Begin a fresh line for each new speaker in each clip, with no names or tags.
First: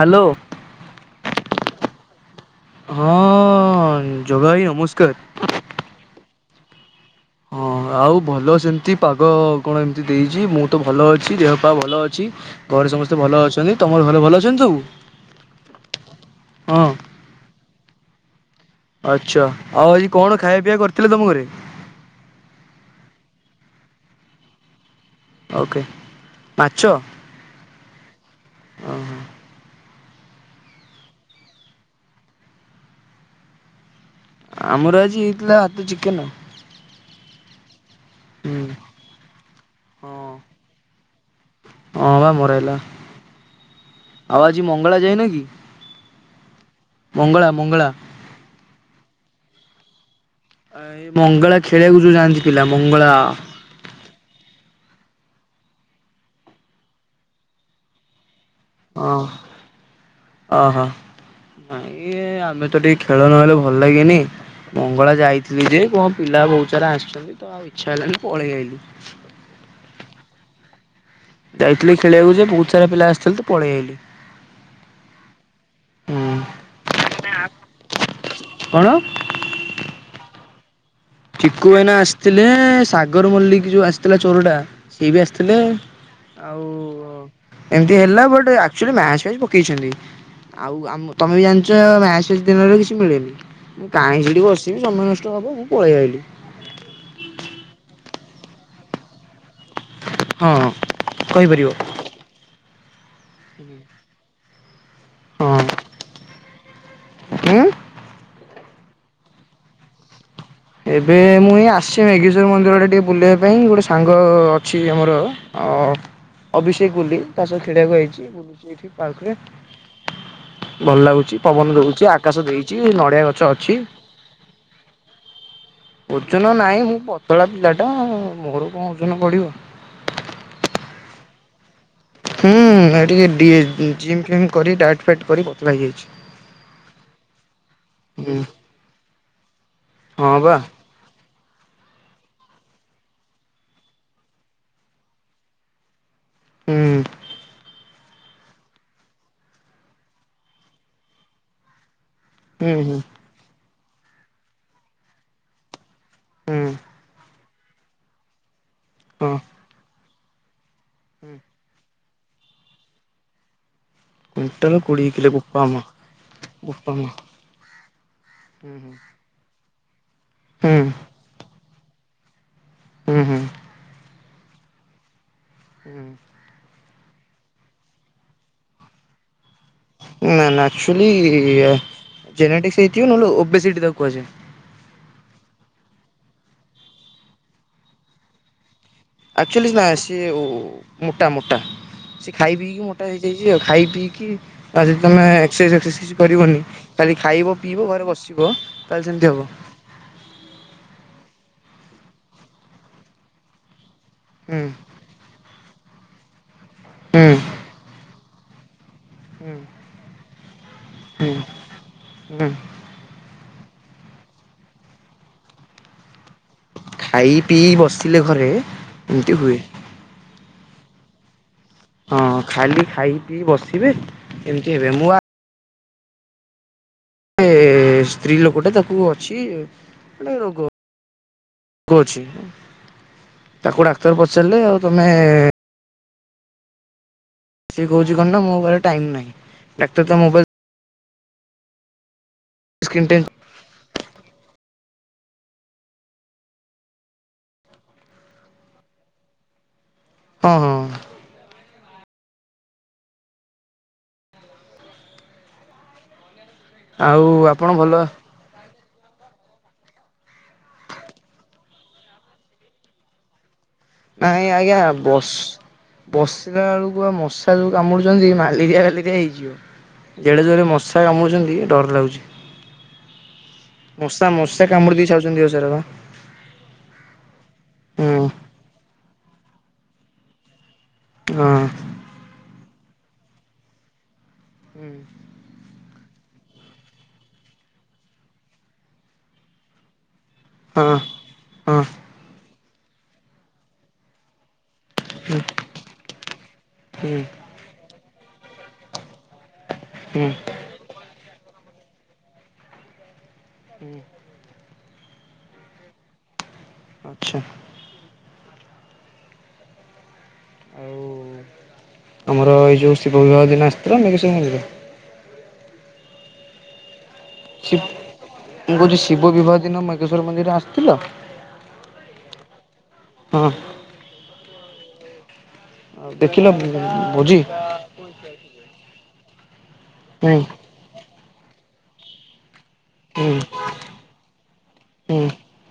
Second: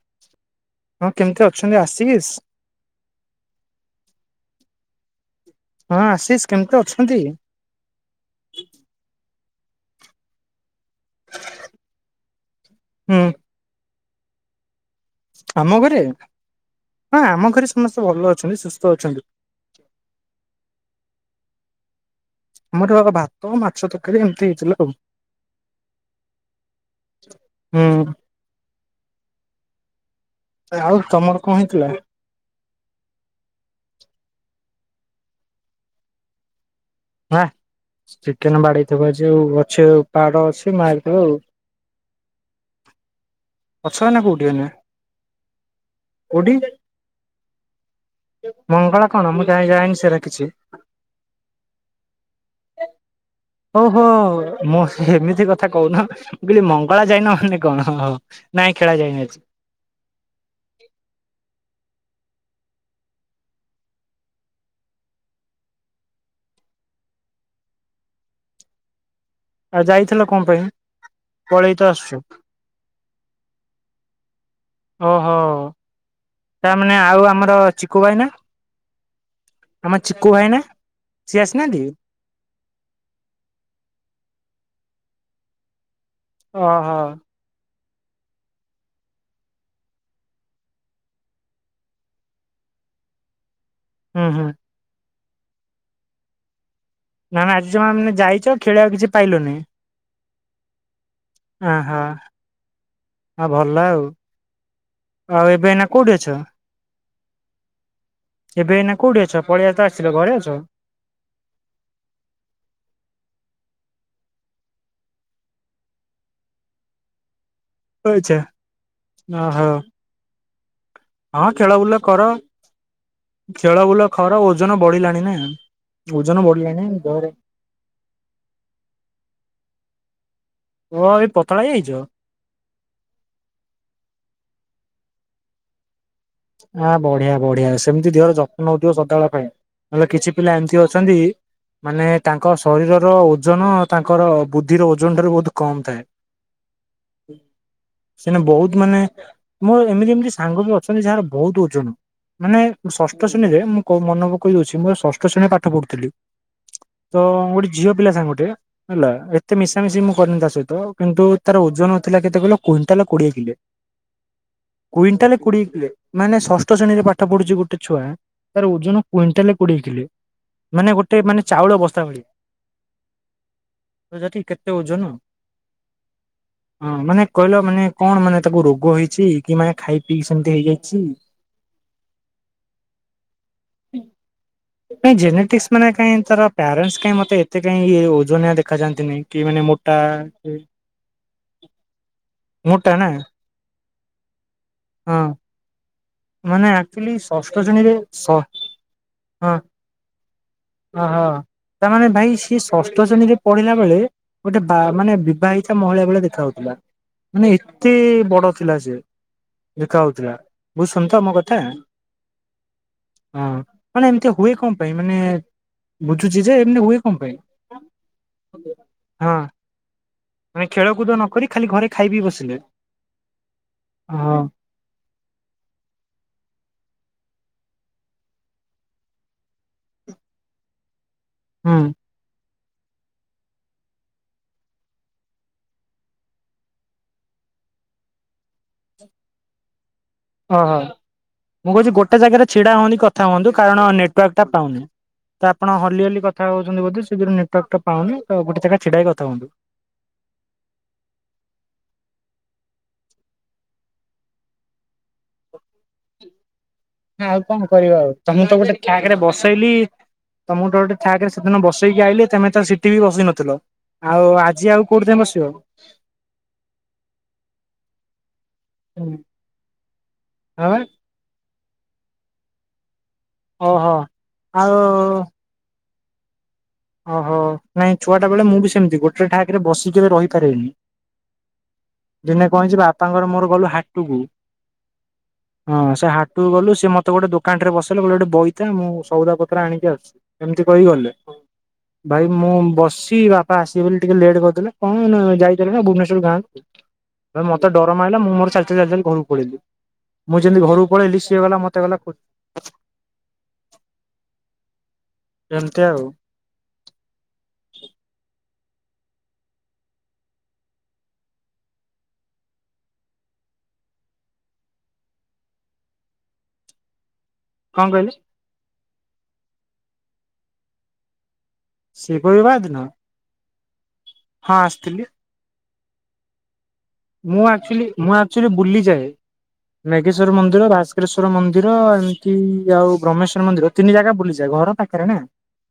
Hello.
ହଁ କେମିତି ଅଛନ୍ତି ଆଶିଷ?
ହଁ ଜଗାଭାଇ ନମସ୍କାର।
ହଁ ଆଶିଷ୍ କେମିତି ଅଛୁ?
ହଁ ଆଉ ଭଲ ସେମିତି ପାଗ କଣ ଏମିତି ଦେଇଛି ମୁଁ ତ ଭଲ ଅଛି ଦେହପା ଭଲ ଅଛି ଘରେ
ହୁଁ
ସମସ୍ତେ ଭଲ ଅଛନ୍ତି ତମର ଘରେ ଭଲ ଅଛନ୍ତି ସବୁ।
ଆମ ଘରେ ହଁ ଆମ ଘରେ ସମସ୍ତେ ଭଲ ଅଛୁ।
ଆଚ୍ଛା ଆଉ ଆଜି କଣ ଖାଇବା ପିଇବା କରିଥିଲେ ତମ ଘରେ?
ଆମର ଭାତ ମାଛ ତରକାରୀ ଏମିତି ହେଇଥିଲା ଆଉ।
ଓକେ ମାଛ ଓ
ହୁଁ
ହଁ।
ଆଉ ତମର କଣ ହେଇଥିଲା?
ଆମର ଆଜି ହେଇଥିଲା ଭାତ ଚିକେନ୍।
ବାଃ ଚିକେନ ବାଡେଇଥିବ ଆଜି ଅଛି
ହଁ
ବାଡ ଅଛି ମାରିଥିବ ଆଉ।
ହଁ ବା ମୋର ହେଲା
ଅଛ ଏଇନା
ଆଉ
କୋଉଠି
ଆଜି
ଭାଇନା
ମଙ୍ଗଳା ଯାଇନ କି
କୋଉଠି।
ମଙ୍ଗଳା ମଙ୍ଗଳା।
ମଙ୍ଗଳା ଖଣ ମୁଁ ଯାାଇନି ଯାଇନି ସେଡ଼େ।
ଏ ମଙ୍ଗଳା ଖେଳିବାକୁ ଯୋଉ ଯାଆନ୍ତି ପିଲା ମଙ୍ଗଳା।
ଓ ହୋ ମୁଁ ଏମିତି କଥା କହୁନ ମୁଁ କହିଲି ମଙ୍ଗଳା ଯାଇନ ମାନେ କଣ ହଉ।
ହଁ ଅହୋ। ଇଏ ଆମେ ତ ଟିକେ ଖେଳ ନହେଲେ ଭଲ ଲାଗେନି। ମଙ୍ଗଳା ଯାଇଥିଲି ଯେ କଣ ପିଲା ବହୁତ ସାରା ଆସିଛନ୍ତି ତ ଆଉ ଇଚ୍ଛା ହେଲାଣି ପଳେଇ ଆାଇଲି।
ଆଉ ଯାଇଥିଲ କଣ ପାଇଁ? ପଳେଇ ତ
ଯାଇଥିଲି
ଆସୁଛୁ
ଖେଳିବାକୁ ଯେ ବହୁତ ସାରା ପିଲା ଆସିଥିଲେ, ତ ପଳେଇଆଇଲି।
ଓହୋ ତାମାନେ ଆଉ ଆମର ଚିକୁୁ ଭାଇନା?
କଣ
ଆମ ଚିକୁୁ ଭାଇନା। ସିଏ
ଚିକୁ
ଆସିନାହାନ୍ତି?
ଭାଇନା ଆସିଥିଲେ, ସାଗର ମଲ୍ଲିକ ଯୋଉ ଆସିଥିଲା ଚୋରଟା ସେ ବି ଆସିଥିଲେ ଆଉ
ଓହୋ।
ଏମିତି ହେଲା ବଟ୍ ଆକଚୁଲ୍ଲୀ ମ୍ୟାଚ୍ ଆଜି ପକେଇଛନ୍ତି। ଆଉ ଆ ତମେ ବି ଜାଣିଛ ମ୍ୟାଚ ଯେତେବେଳେ କିଛି ମିଳେନି ମୁଁ କାହିଁ
ହୁଁ
ସେଠି
ହୁଁ
ବସିବି ସମୟ ନଷ୍ଟ ହବ ମୁଁ ପଳେଇ ଆଇଲିି।
ନା ଆଜି ତମେ ମାନେ ଯୋଉ ଯାଇଛ, ଖେଳିବାକୁ କିଛି ପାଇଲନି।
ହଁ। କହିପାରିବ
ହଁ ହୋ। ଆଉ ଭଲ ଆଉ। ଆଉ ଏବେ ଏଇନା କଉଠି ଅଛ?
ହୁଁ?
ଏବେ ନା କୋଉଠି ଅଛ ପଳଆ ତ ଆସିଲ ଘରେ ଆଉ?
ଏବେ ମୁଁ ଏଇ ଆସିଛି, ମେଗେଶ୍ଵର ମନ୍ଦିର ଆଡ଼େ ଟିକେ ବୁଲିବା ପାଇଁ ଗୋଟେ ସାଙ୍ଗ ଅଛି ଆମର ଅଭିଷେକ୍ ବୋଲି ତା ସହ ଖେଳିବାକୁ
ଆଚ୍ଛା
ଆଇଚି ଏଠି ପାର୍କରେ
ଓହୋ
ଭଲ ଲାଗୁଛି
ହଁ ଖେଳ
ପବନ
ବୁଲ
ଦଉଛି,
କର
ଆକାଶ ଦେଇଛି ନଡ଼ିଆ ଗଛ
ଖେଳ
ଅଛି।
ବୁଲ କର ଓଜନ ବଢିଲାଣି ନା
ଓଜନ ନାହିଁ
ବଢିଲାଣି
ମୁଁ
ଦେହରେ
ପତଳା ପିଲା ଟା ମୋର କଣ ଓଜନ ବଢିବ।
ତୁମେ ଭାଇ ପତଳା ହେଇଯାଇଛ?
ହୁଁ ଏଠି ଜିମ୍ ଫିମ୍ କରି ଡ଼ାଇଟ୍ ଫାଇଟ୍ କରି ପତଳା ହେଇଯାଇଛି।
ଆଁ ବଢ଼ିଆ ବଢ଼ିଆ ସେମିତି ଦେହର
ହୁଁ
ଯତ୍ନ ନେଉଥିବ ସଦାବେଳ ପାଇଁ ନହେଲେ କିଛି
ହଁ
ପିଲା
ବା
ଏମିତି ଅଛନ୍ତି ମାନେ ତାଙ୍କ ଶରୀରର ଓଜନ ତାଙ୍କର ବୁଦ୍ଧିର ଓଜନ ଠାରୁ ବହୁତ କମ ଥାଏ
ହୁଁ
ସେନା ବହୁତ ମାନେ ମୋ ଏମିତି ଏମିତି ସାଙ୍ଗ ବି ଅଛନ୍ତି ଯାହାର ବହୁତ ଓଜନ ମାନେ
ହୁଁ ହୁଁ
ଷଷ୍ଠ ଶ୍ରେଣୀରେ ମୁଁ କ ମନେ ପକ କହି ଦଉଛି, ମୁଁ ଷଠ ଶ୍ରେଣୀ ପାଠ ପଢୁଥିଲି।
ହୁଁ।
ତ ଗୋଟେ ଝିଅ ପିଲା ସାଙ୍ଗ ଗୋଟେ ହେଲା,
ହଁ।
ଏତେ ମିଶାମିଶି ମୁଁ କରେନି ତା ସହିତ କିନ୍ତୁ ତାର ଓଜନ ଥିଲା କେତ କୁଣ୍ଟାଲ କୋଡିଏ କିଲେ।
କୁଣ୍ଟାଲ କୋଡିଏ କିଲେ
କୁଇଣ୍ଟାଲେ କୋଡିଏ
ବୋପା ମା!
କିଲେ ମାନେ ଷଷ୍ଠ
ବୋପା
ଶ୍ରେଣୀରେ
ମା
ପାଠ ପଢୁଛି, ଗୋଟେ ଛୁଆ ତାର
ହୁଁ
ଓଜନ କୁଇଣ୍ଟାଲ କୋଡିଏ କିଲ
ହୁଁ
ମାନେ ଗୋଟେ ମାନେ ଚାଉଳ ବସ୍ତା ଭଳି।
ହୁଁ ହୁଁ।
ତ ଯାଠି କେତେ ଓଜନ।
ହୁଁ।
ହଁ ମାନେ କହିଲ ମାନେ କଣ ମାନେ ତାକୁ ରୋଗ ହେଇଚ କି ମାନେ ଖାଇ? ପିଇ
ନା
ସେମିତି
ନା
ହେଇଯାଇଛି?
ଆକ୍ଚୁଲି ଜେନେ ଟିକ୍ସ ହେଇଥିବ, ନହଲେ ଓବି ସିଡ଼ି ତାକୁ କୁହାଯାଏ।
ନ ତାର ପ୍ୟାରେଣ୍ଟ ମତେ ଏତେ କାଁ ଓ
ଆଚୁଲି ନା ସେ ମୋଟା ମୋଟା ସେ ଖାଇ ପିଇକି ମୋଟା ହେଇଯାଇଛି ଆଉ ଖାଇ ପିଇକି
ହଁ
[unintelligible] କରିବନି
ମାନେ ଆକ୍ଚୁଆଲି
କାଲି
ଷଷ୍ଠ
ଖାଇବ ପିଇବ
ଶ୍ରେଣୀରେ
ଘରେ
ଷ
ବସିବ କହଲେ ସେମତି ହବ।
ହ ହଁ। ତାମାନେ ଭାଇ ସିଏ ଷଷ୍ଠ ଶ୍ରେଣୀରେ ପଢିଲା ବଳେ
ହୁଁ
ଗୋଟେ ବା ମାନେ ବିବାହିତ ମହିଳା ଭଳିଆ ଦେଖା ହଉଥିଲା,
ହୁଁ
ମାନେ ଏତେ ବଡ ଥିଲା, ସେ
ହୁଁ
ଦେଖା ହଉଥିଲା ବୁଝ ତ ଆମୋ କଥା
ହୁଁ
ହଁ। ମାନେ ଏମିତି ହୁଏ କଣ ପାଇଁ ମାନେ ବୁ ଜେଜେ ଏମତୀ ହଏ କ
ଖାଇ ପିଇ ବସିଲେ ଘରେ
ପାଇଁ
ଏମିତି
ହଁ।
ହୁଏ
ଆମେ ଖେଳ କୂଦ ନ କରି ଖାଲି ଘରେ ଖାଇ ପିଇ
ହଁ
ବସିଲେ
ଖାଲି ଖାଇ ପି ବସିବେ
ହଁ
ଏମିତି ହେବେ ମୁଁ ସ୍ତ୍ରୀ ଲୋକଟେ ତାକୁ ଅଛି ଗଟେ ରୋଗ
ହୁଁ
ଗ ଅଛି। ତାକୁ ଡାକ୍ତର ପଚାରିଲେ ଆଉ ତମେ ସେଏ କହୁଛି କଣ ନା ମୋ ପଖରେ ଟାଇମ ନାହିଁ ଡାକ୍ତର ମୋବାଇଲ
ଓହୋ। ମୁଁ କହୁଛି ଗୋଟେ ଜାଗାରେ ଛିଡା ହୁଅନ୍ତି
ସ୍କ୍ରିନ୍ ଟାଇମ୍
କଥା ହୁଅନ୍ତୁ କାରଣ ନେଟୱାର୍କ ଟା ପାଉନି। ତ ଆପଣ ହଲି ହଲି କଥା ହଉଛନ୍ତି ବୋଧେ ସେଥିରେ ନେଟୱାଟକ୍ ପାଉନିଉ ଗୋଟେ ଜାଗାରେ ଛିଡା ହେଇକି କଥା ହୁନ୍ତୁ। [inaudible]
ହଁ ହଁ।
ନା ଆଉ କଣ
ଆପଣ ଭଲ
କରିବ ଆଉ ତମେ ତ ଗୋଟେ ଠାକ ରେ ବସେଇଲି ତମ ଡରେ ଠାକ ରେ ସେଦିନ ବସେଇକି ଆଇିଲି ତମେ ତ ସିଠି ବି ବସି ନଥିଲ। ଆଉ
ନାଇଁ
ଆଜି
ଆଜ୍ଞା
ଆଉ କୋଉଠି
ବ
ଯାଏଁ ବସିବ
ବସିଲା ବେଳକୁ ବା ମଶା ଯୋଉ କାମୁଡୁଛନ୍ତି ମା ଫାଲି ଦିଆ ଫାଲିଦିଆ ହେଇଯିବ ଜେଡେ
ହଁ
ଜୋରେ
ବା
ମଶା କାମୁଛନ୍ତି ଡର ଲାଗୁଛି।
ଓହୋ।
ମଶା ମଶା କାମୁଡି
ଆଉ
ଦେଇାଉଛନ୍ତି ଦେହ ସାରାବା।
ଓହୋ ନାଇଁ ଛୁଆଟା ବେଳେ ମୁଁ ବି ସେମିତି ଗୋଟେ ଠାକରେ ବସିକ କେବେ ରହି ପାରିନି।
ହଁ ହଁ
ଦିନେ କହିଛି ବାପାଙ୍କର ମୋର ଗଲୁ ହାଟୁକୁ
ହୁଁ।
ହଁ ସେ ହାଟକୁ ଗଲୁ ସେ ମତେ ଗୋଟେ ଦୋକାନ ରେ ବସେଇଲେ ଗଲେ ଗୋଟେ ବୋଇତା ମୁଁ ସଉଦା ପତ୍ର ଆଣିକି ଆସୁଛି। ଏମିତି କହି
ହଁ
ଗଲେ
ହୁଁ
ଭାଇ ମୁଁ ବସି ବାପା ଆସିବି ବୋଲି ଟିକେ ଲେଟ୍ କରିଦଥିଲେ। କଣ ଯାଇଥିଲ ନା ଭୁବନେଶ୍ୱର ଗାଁକୁ
ହୁଁ
ମତେ ଡର ମାରିଲା ମୁଁ ମୋର ଚାଲି ଚାଲି ଚା ଘରକୁ ପଳେଇଲି
ହୁଁ
ମୁଁ ଯେମିତି ଘରକୁ ପଳେଇଲି ସିଏ ଗଲା ମତେ ଗଲା
ହୁଁ।
ଏମତି ଆଉ।
ଆଛା। ଆଉ ଆମର ଏଇ ଯୋଉ ଶିବ ବିିବାହ ଦିନ ଆସିଥିଲା ମେଘେଶ୍ୱର ମନ୍ଦିର
କଣ କହିଲେ?
ମୁ କହୁଛି ଶିବ ବିବାହ ଦିନ ମେଘେଶ୍ଵର ମନ୍ଦିରରେ ଆସିଥିଲ?
ଶିବ ବିବାହ ଦିନ?
ହଁ।
ହଁ ଆସିଥିଲି।
ଆଉ ଦେଖିଲ? ଭୋଜି
ମୁଁ ଆଚ୍ୟୁଲି ଆଚ୍ୟୁଲି ବୁଲିଯାଏ। ମେଘେଶ୍ଵର
ହୁଁ
ମନ୍ଦିର ଭାସ୍କେଶ୍ଵର ମନ୍ଦିର ଏମତି ଆଉ
ହୁଁ
ବ୍ରହ୍ମେଶ୍ୱର ମନ୍ଦିର ତିନି ଜାଗା ବୁଲିଯାଏ ଘର ପାଖରେ ନା
ହୁଁ ହୁଁ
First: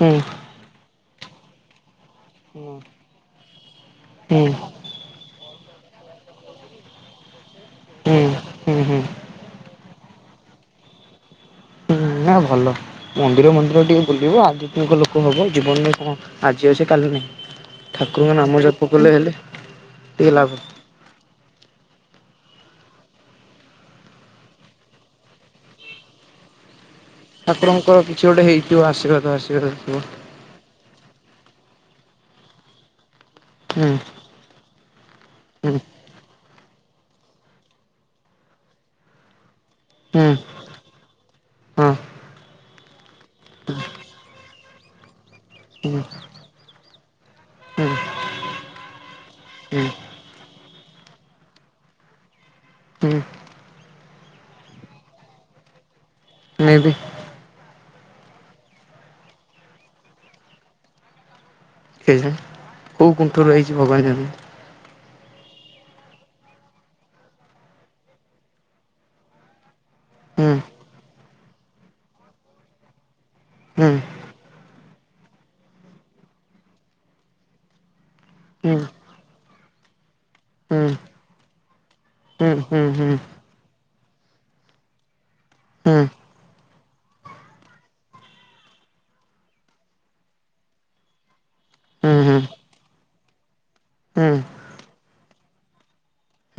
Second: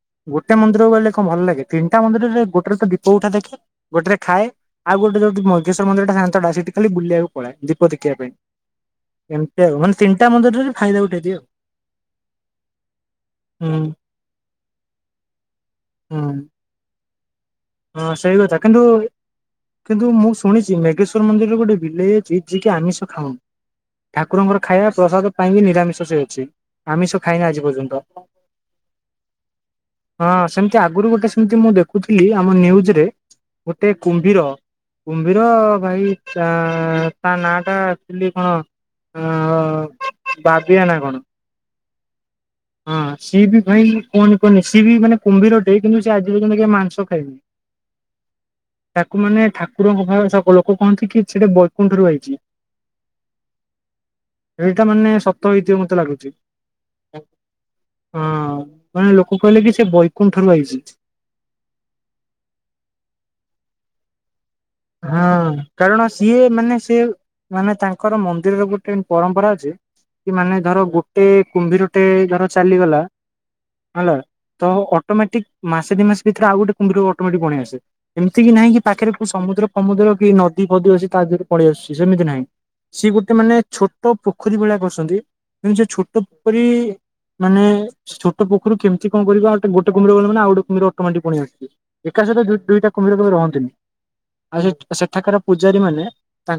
ହୁଁ
ଗୋଟେ ମନ୍ଦିରକୁ ଗଲେ କଣ ଭଲ ଲାଗେ ତିନିଟା ମନ୍ଦିରରେ ଗୋଟେ ତ ଦୀପ ଉଠା ଦେଖେ ଗୋଟେ ଖାଏ
ହୁଁ
ଆଉ ଗୋଟେ ଯୋଉ ମନ୍ଦିର ଟା ଶାନ୍ତଟା ସେଠି ଖାଲି ବୁଲିବାକୁ ପଳେ ଦୀପ ଦେଖିବା
ହୁଁ
ପାଇଁ।
ହୁଁ ହୁଁ
ଏମତି ଆଉ ମାନେ ତିନିଟା ମନ୍ଦିରରେ ବି ଫାଇଦା ଉଠେଇଦିଏ ଆଉ।
ନା ଭଲ ମନ୍ଦିର
ହୁଁ
ମନ୍ଦିର ଟିକେ ବୁଲିବ ଆଧ୍ୟାତ୍ମିକ ଲୋକ ହବ ଜୀବନରେ କଣ
ହୁଁ
ଆଜି ଆଉ ସେ କାଲି ନାହିଁ।
ହଁ
ଠାକୁରଙ୍କ
ସେଇ
ନାମ
କଥା
ଜପ
କିନ୍ତୁ
କଲେ ହେଲେ
କିନ୍ତୁ ମୁଁ
ଟିକେ ଲାଭ
ଶୁଣିଛି ମେଘେଶ୍ଵର ମନ୍ଦିରରେ ଗୋଟେ ବିଲେ [unintelligible] ଆମିଷ ଖାଉନ ଠାକୁରଙ୍କର ଖାଇବା ପ୍ରସାଦ ପାଇଁ ବି ନିରାମିଷ ସେ ଅଛି। ଆମିଷ ଖାଇନି ଆଜି ପର୍ଯ୍ୟନ୍ତ
ଠାକୁରଙ୍କର କିଛି ଗୋଟେ ହେଇଥିବ ଆଶୀର୍ବାଦ ଆଶୀର୍ବାଦ ଥିବ
ହଁ ସେମତି ଆଗରୁ ଗୋଟେ ସେମତି ମୁଁ ଦେଖୁ ଥିଲ ଆମ ନ୍ୟୁଜରେ
ହୁଁ
ଗୋଟେ କୁମ୍ଭୀର କୁମ୍ଭୀର
ହୁଁ
ଭାଇ ତା ନାଁ ଟା ଆଚ୍ୟୁଲି କଣ
ହୁଁ
ବାବିଆ ନା କଣ?
ହଁ।
ହଁ ସିଏ ବି ଭାଇନି କହନି କୁହନି ସିଏ ବି ମାନେ କୁମ୍ଭୀରଟେ କିନ୍ତୁ
ହୁଁ
ସେ ଆଜି ପର୍ଯ୍ୟନ୍ତ କେ ମାଂସ ଖାଇନି।
ହୁଁ
ତାକୁ ମାନେ
ହୁଁ
ଠାକୁରଙ୍କ ଭଳି ସବୁ ଲୋକ ଲୋକ କହନ୍ତି କି ସେଟା ବୈକୁଣ୍ଠ ଠାରୁ ଆଇଚି।
ହୁଁ।
ଏଇଟା ମାନେ ସତ ହେଇଥିବ ମତେ ଲାଗୁଛି।
ମେବି।
ହଁ ମାନେ ଲୋକ କହିଲେ କି ସେ ବୈକୁଣ୍ଠରୁ ଆଇଚି।
କେଇଯାନି କୋଉ କୁଣ୍ଠ ରୁ ଆଇଚି ଭଗବାନ ଜାଣିଛନ୍ତି।
ହଁ କାରଣ ସିଏ ମାନେ ସେ ମାନେ ତାଙ୍କର ମନ୍ଦିରର ଗୋଟେ ପରମ୍ପରା ଅଛି କି ମାନେ ଧର ଗୋଟେ କୁମ୍ଭୀରଟେ ଧର ଚାଲିଗଲା
ହୁଁ ହୁଁ
ହେଲା ତ ଅଟୋମେଟିକ ମାସେ ଦି ମାସ ଭିତରେ ଆଉ ଗୋଟେ କୁମ୍ଭୀର ଅଟୋମେଟିକ ପଳେଇ ଆସେ ଏମିତି କି ନହିଁ
ହୁଁ
କି ପାଖରେ କୋଉ ସମୁଦ୍ର ଫାମୁଦ୍ର କି ନଦୀ ଫଦୀ ଅଛି ତା ଦେହରୁ ପଳେଇ ଆସୁଛି ସେମିତି ନାହିଁ
ହୁଁ ହୁଁ ହୁଁ ହୁଁ ହୁଁ ହୁଁ
ସିଏ ଗୋଟେ ମାନେ ଛୋଟ ପୋଖରୀ ଭଳିଆ କରଛନ୍ତି କିନ୍ତୁ ସେ ଛୋଟ ପୋଖରୀ ମାନେ ଛୋଟ ପୋଖରୁ କେମିତି କଣ କରିକି ଆ ଗୋଟେ କୁମ୍ଭୀର ଗଲେ ମାନ ଆଉ ଗୋଟେ କୁମ୍ଭୀର ଅଟୋମେଟିକ୍ ପଳେଇ ଆସୁଛି। ଏକା
ହୁଁ
ସାଙ୍ଗରେ ଦୁଇ ଦୁଇଟା କୁମ୍ଭୀର କେବେ ରହନ୍ତିନି।
ହୁଁ।
ଆଉ ସେ ସେଠାକାର ପୂଜାରୀ ମାନେ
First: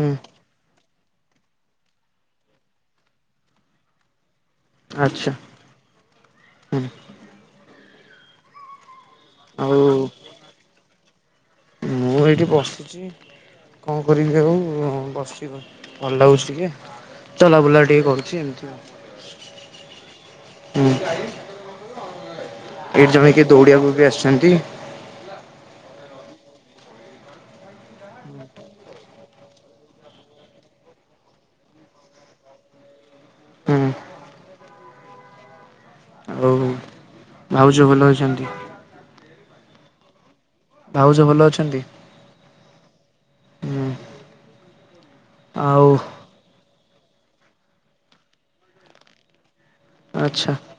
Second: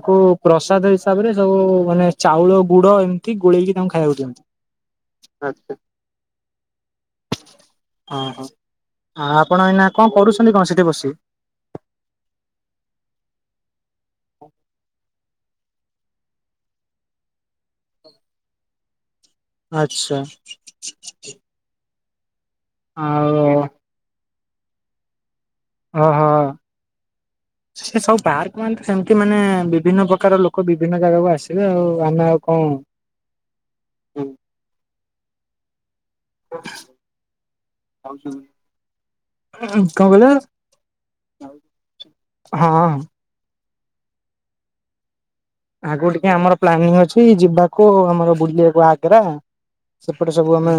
ହୁଁ
ପ୍ରସାଦ ହିସାବରେ ସବୁ ମାନେ ଚାଉଳ ଗୁଡ ଡ ଏମିତି ଗୋଳେଇକି ତାଙ୍କୁ ଖାଇବାକୁ ଦିଅନ୍ତି।
ଆଚ୍ଛା। ହୁଁ
ଅଁ ହ ଆ ଆପଣ ଏଇନା
ଆଉ
କଣ କରୁଛନ୍ତି କଣ ସେଠି ବସି?
ମୁଁ ଏଇଠି ବସିଛି କଣ କରିବି ଆଉ ବସି ଭଲ ଲାଗୁଛି ଟିକେ ଚଲାବୁଲା ଟିକେ କରୁଛି ଏମିତି ଆଉ।
ଆଚ୍ଛା।
ଏଇଠି ଜଣେ
ଆଉ
କିଏ ଦୌଡିବାକୁ ବି ଆସିଛନ୍ତି?
ହଁ ହଁ। ସେ ସବୁ ପାର୍କ ମାନେ ତ ସେମତି ମାନେ ବିଭିନ୍ନ ପ୍ରକାର ଲୋକ ବିଭିନ୍ନ ଜାଗାକୁ ଆସିବେ ଆଉ ଆମେ ଆଉ କଣ
ହୁଁ। ଆଉ
[unintelligible]
ଭାଉଜ ଭଲ ଅଛନ୍ତି?
ଉଁ କଣ କହିଲ?
ଭାଉଜ ଭଲ ଅଛନ୍ତି?
ହଁ
ହୁଁ ଆଉ
ଆଗକୁ ଟିକେ ଆମର ପ୍ଲାନିଙ୍ଗ୍ ଅଛି ଯିବାକୁ ଆମର ବୁଲିବାକୁ ଆଗ୍ରା। ସେପଟେ
ଆଚ୍ଛା
ସବୁ ଆମେ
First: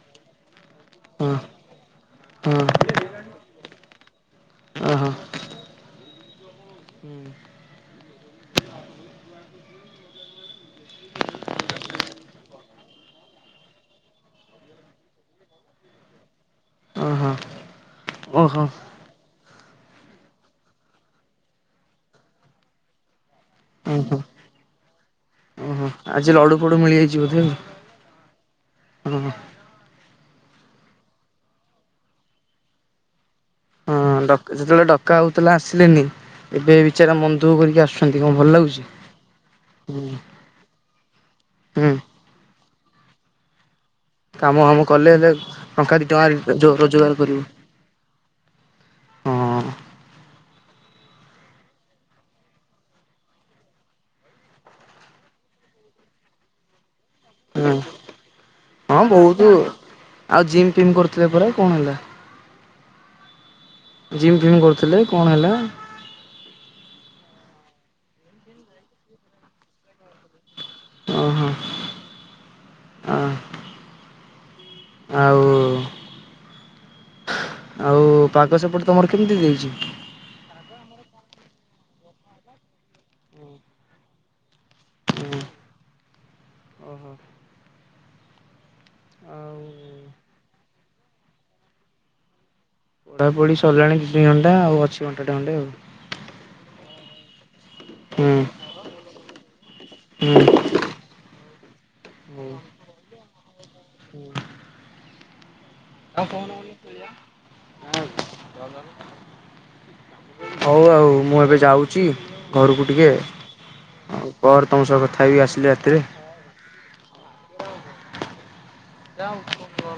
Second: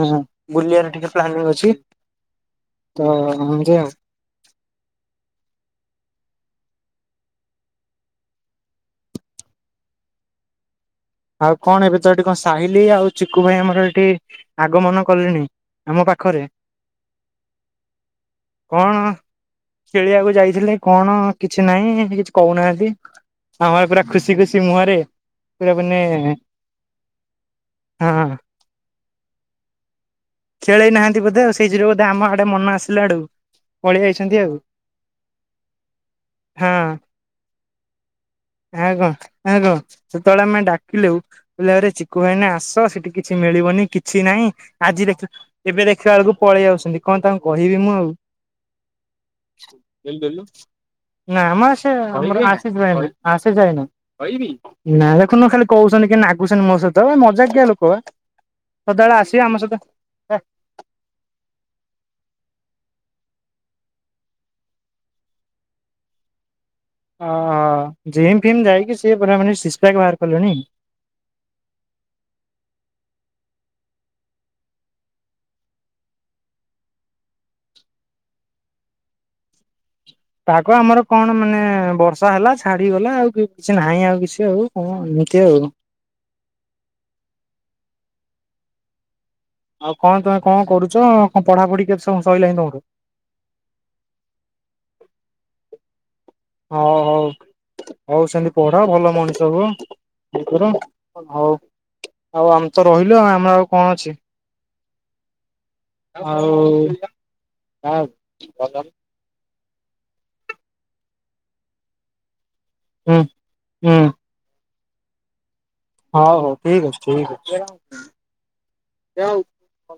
ବୁଲିବାର ଟିକେ
ହଁ
ପ୍ଲାନିଂ ଅଛି।
ହଁ
ତ ଏମିତି ଆଉ।
ଓ ହୋ।
ଆଉ କଣ ଏବେ ତ ଏଠି କଣ ସାହିିଲି ଆଉ ଚିକୁୁ ଭାଇ ଆମର ଏଠି ଆଗମନ କଲେଣି। ଆମ ପାଖରେ।
ଓ ହୋ। ଓ ହୋ।
ଖେଳିିବାକୁ ଯାଇଥିଲେ କଣ କିଛି ନାହିଁ କିଛି କହୁନାହାନ୍ତି। ଆମର ପୁରା
ଓହୋ
ଖୁସି ଖୁସି ମୁହଁରେ ପୁରା
ଓହୋ
ମାନେ
ଆଜି ଲଡୁ ଫଡୁ ମିଳିଯାଇଛି ବୋଧେ ଆଉ।
ହଁ।
ଓହୋ
ଖେଳେଇ ନାହାନ୍ତି ବୋଧେ ସେଇ ଯୋଗୁ ବୋଧେ ଆମ ଆଡେ ମନ ଆସିଲା ଡୁ
ହଁ ଡ ଯେତେବେଳେ ଡକା ହୋଉଥିଲା ଆସିଲନି।
ହଁ
ଏବେ ବିଚାରା ମନ ଦୁଃଖ କରିକି ଆସୁଛନ୍ତି କଣ ଭଲ ଲାଗୁଛି।
ଆଉ କଣ କହିଲା
ହୁଁ
ଆରେ ଚିକୁ ଭାଇନା ଆସ ସେଠି କିଛି ମିଳିବନି କିଛି ନାଇଁ
କାମ ଫାମ
ଆଜି
କଲେ
ଦେଖି
ହେଲେ
ଏବେ
ଟଙ୍କା ଦି
ଦେଖିଲା ବଳକୁ
ଟଙ୍କା
ପଳେଇ
ଯୋ
ଆଉଛନ୍ତି
ରୋଜଗାର
କଣ
କରିବୁ।
ତାଙ୍କୁ କହିବି ମୁଁ ଆଉ।
ହଁ
ଦେଲୁ ଦେଲୁ। ନାମ ସେ ଆମର ଆଶିଷ ଭାଇନା ଆଶିଷ ଭାଇନା ନା ଦେଖୁନ ଖାଲି କ କହୁଛନ୍ତି କେନ୍ତି ନାଗୁଛନ୍ତି ମୋ ସହିତ ଏ ମଜାକିଆ
ହୁଁ
ଲୋକ ବା
ହଁ
ସଦାବେଳେ
ବହୁତ
ଆସିବେ ଆମ ସହିତ
ଆଉ ଜିମ୍ ଫିମ୍ କରୁଥିଲେ ପରା କଣ ହେଲା? ଜିମ୍ ଫିମ୍ କରୁଥିଲେ କଣ ହେଲା?
ଓହ ଜିମ୍ ଫିମ୍ ଯାଇକି ସିଏ ପୁରା ମାନେ ସିକ୍ସ୍ ପ୍ୟାକ୍ ବାହାର କଲେଣି।
ଓ ହୋ ହ ଆଉ ଆଉ ପାଗ ସେପଟ ତମର କେମିତି ଦେଇଛି?
ପାଗ ଆମର କଣ ମାନେ ବର୍ଷା ହେଲା ଛାଡିଗଲା ଆଉ କିଛି ନାହିଁ ଆଉ କିଛି ଆଉ କଣ ଏମିତି ଆଉ
ଓ ହୋ।
ଆଉ କଣ ତମେ କଣ କରୁଛ କଣ ପଢ଼ା ପଢ଼ି କେତେ ସମୟ ସଇଲାଣି ତମଠଉ।
ପଢା ପଢି ସରିଲାଣି ଦି ଘଣ୍ଟା ଆଉ ଅଛି ଘଣ୍ଟା ଟେ ଖଣ୍ଡେ
ହଉ ହଉ ହଉ
ହୁଁ
ସେମିତି ପଢ ଭଲ ମଣିଷ ହୁଅ। ଇଏ କର
ହୁଁ
ହୋଉ ଆଉ ଆମେ ତ ରହିଲୁ ଆ ଆମର ଆଉ କଣ ଅଛି।
[unintelligible]
ଆଉ
ହଉ ଆଉ ମୁଁ ଏବେ ଯାଉଛି ତମ
ହୁଁ। ହୁଁ
ସ କଥାାଇ ହେବି ଆସିଲେ ରାତିରେ।
ହଉ ହଉ ଠିକ୍ ଅଛି ଠିକ୍ ଅଛି।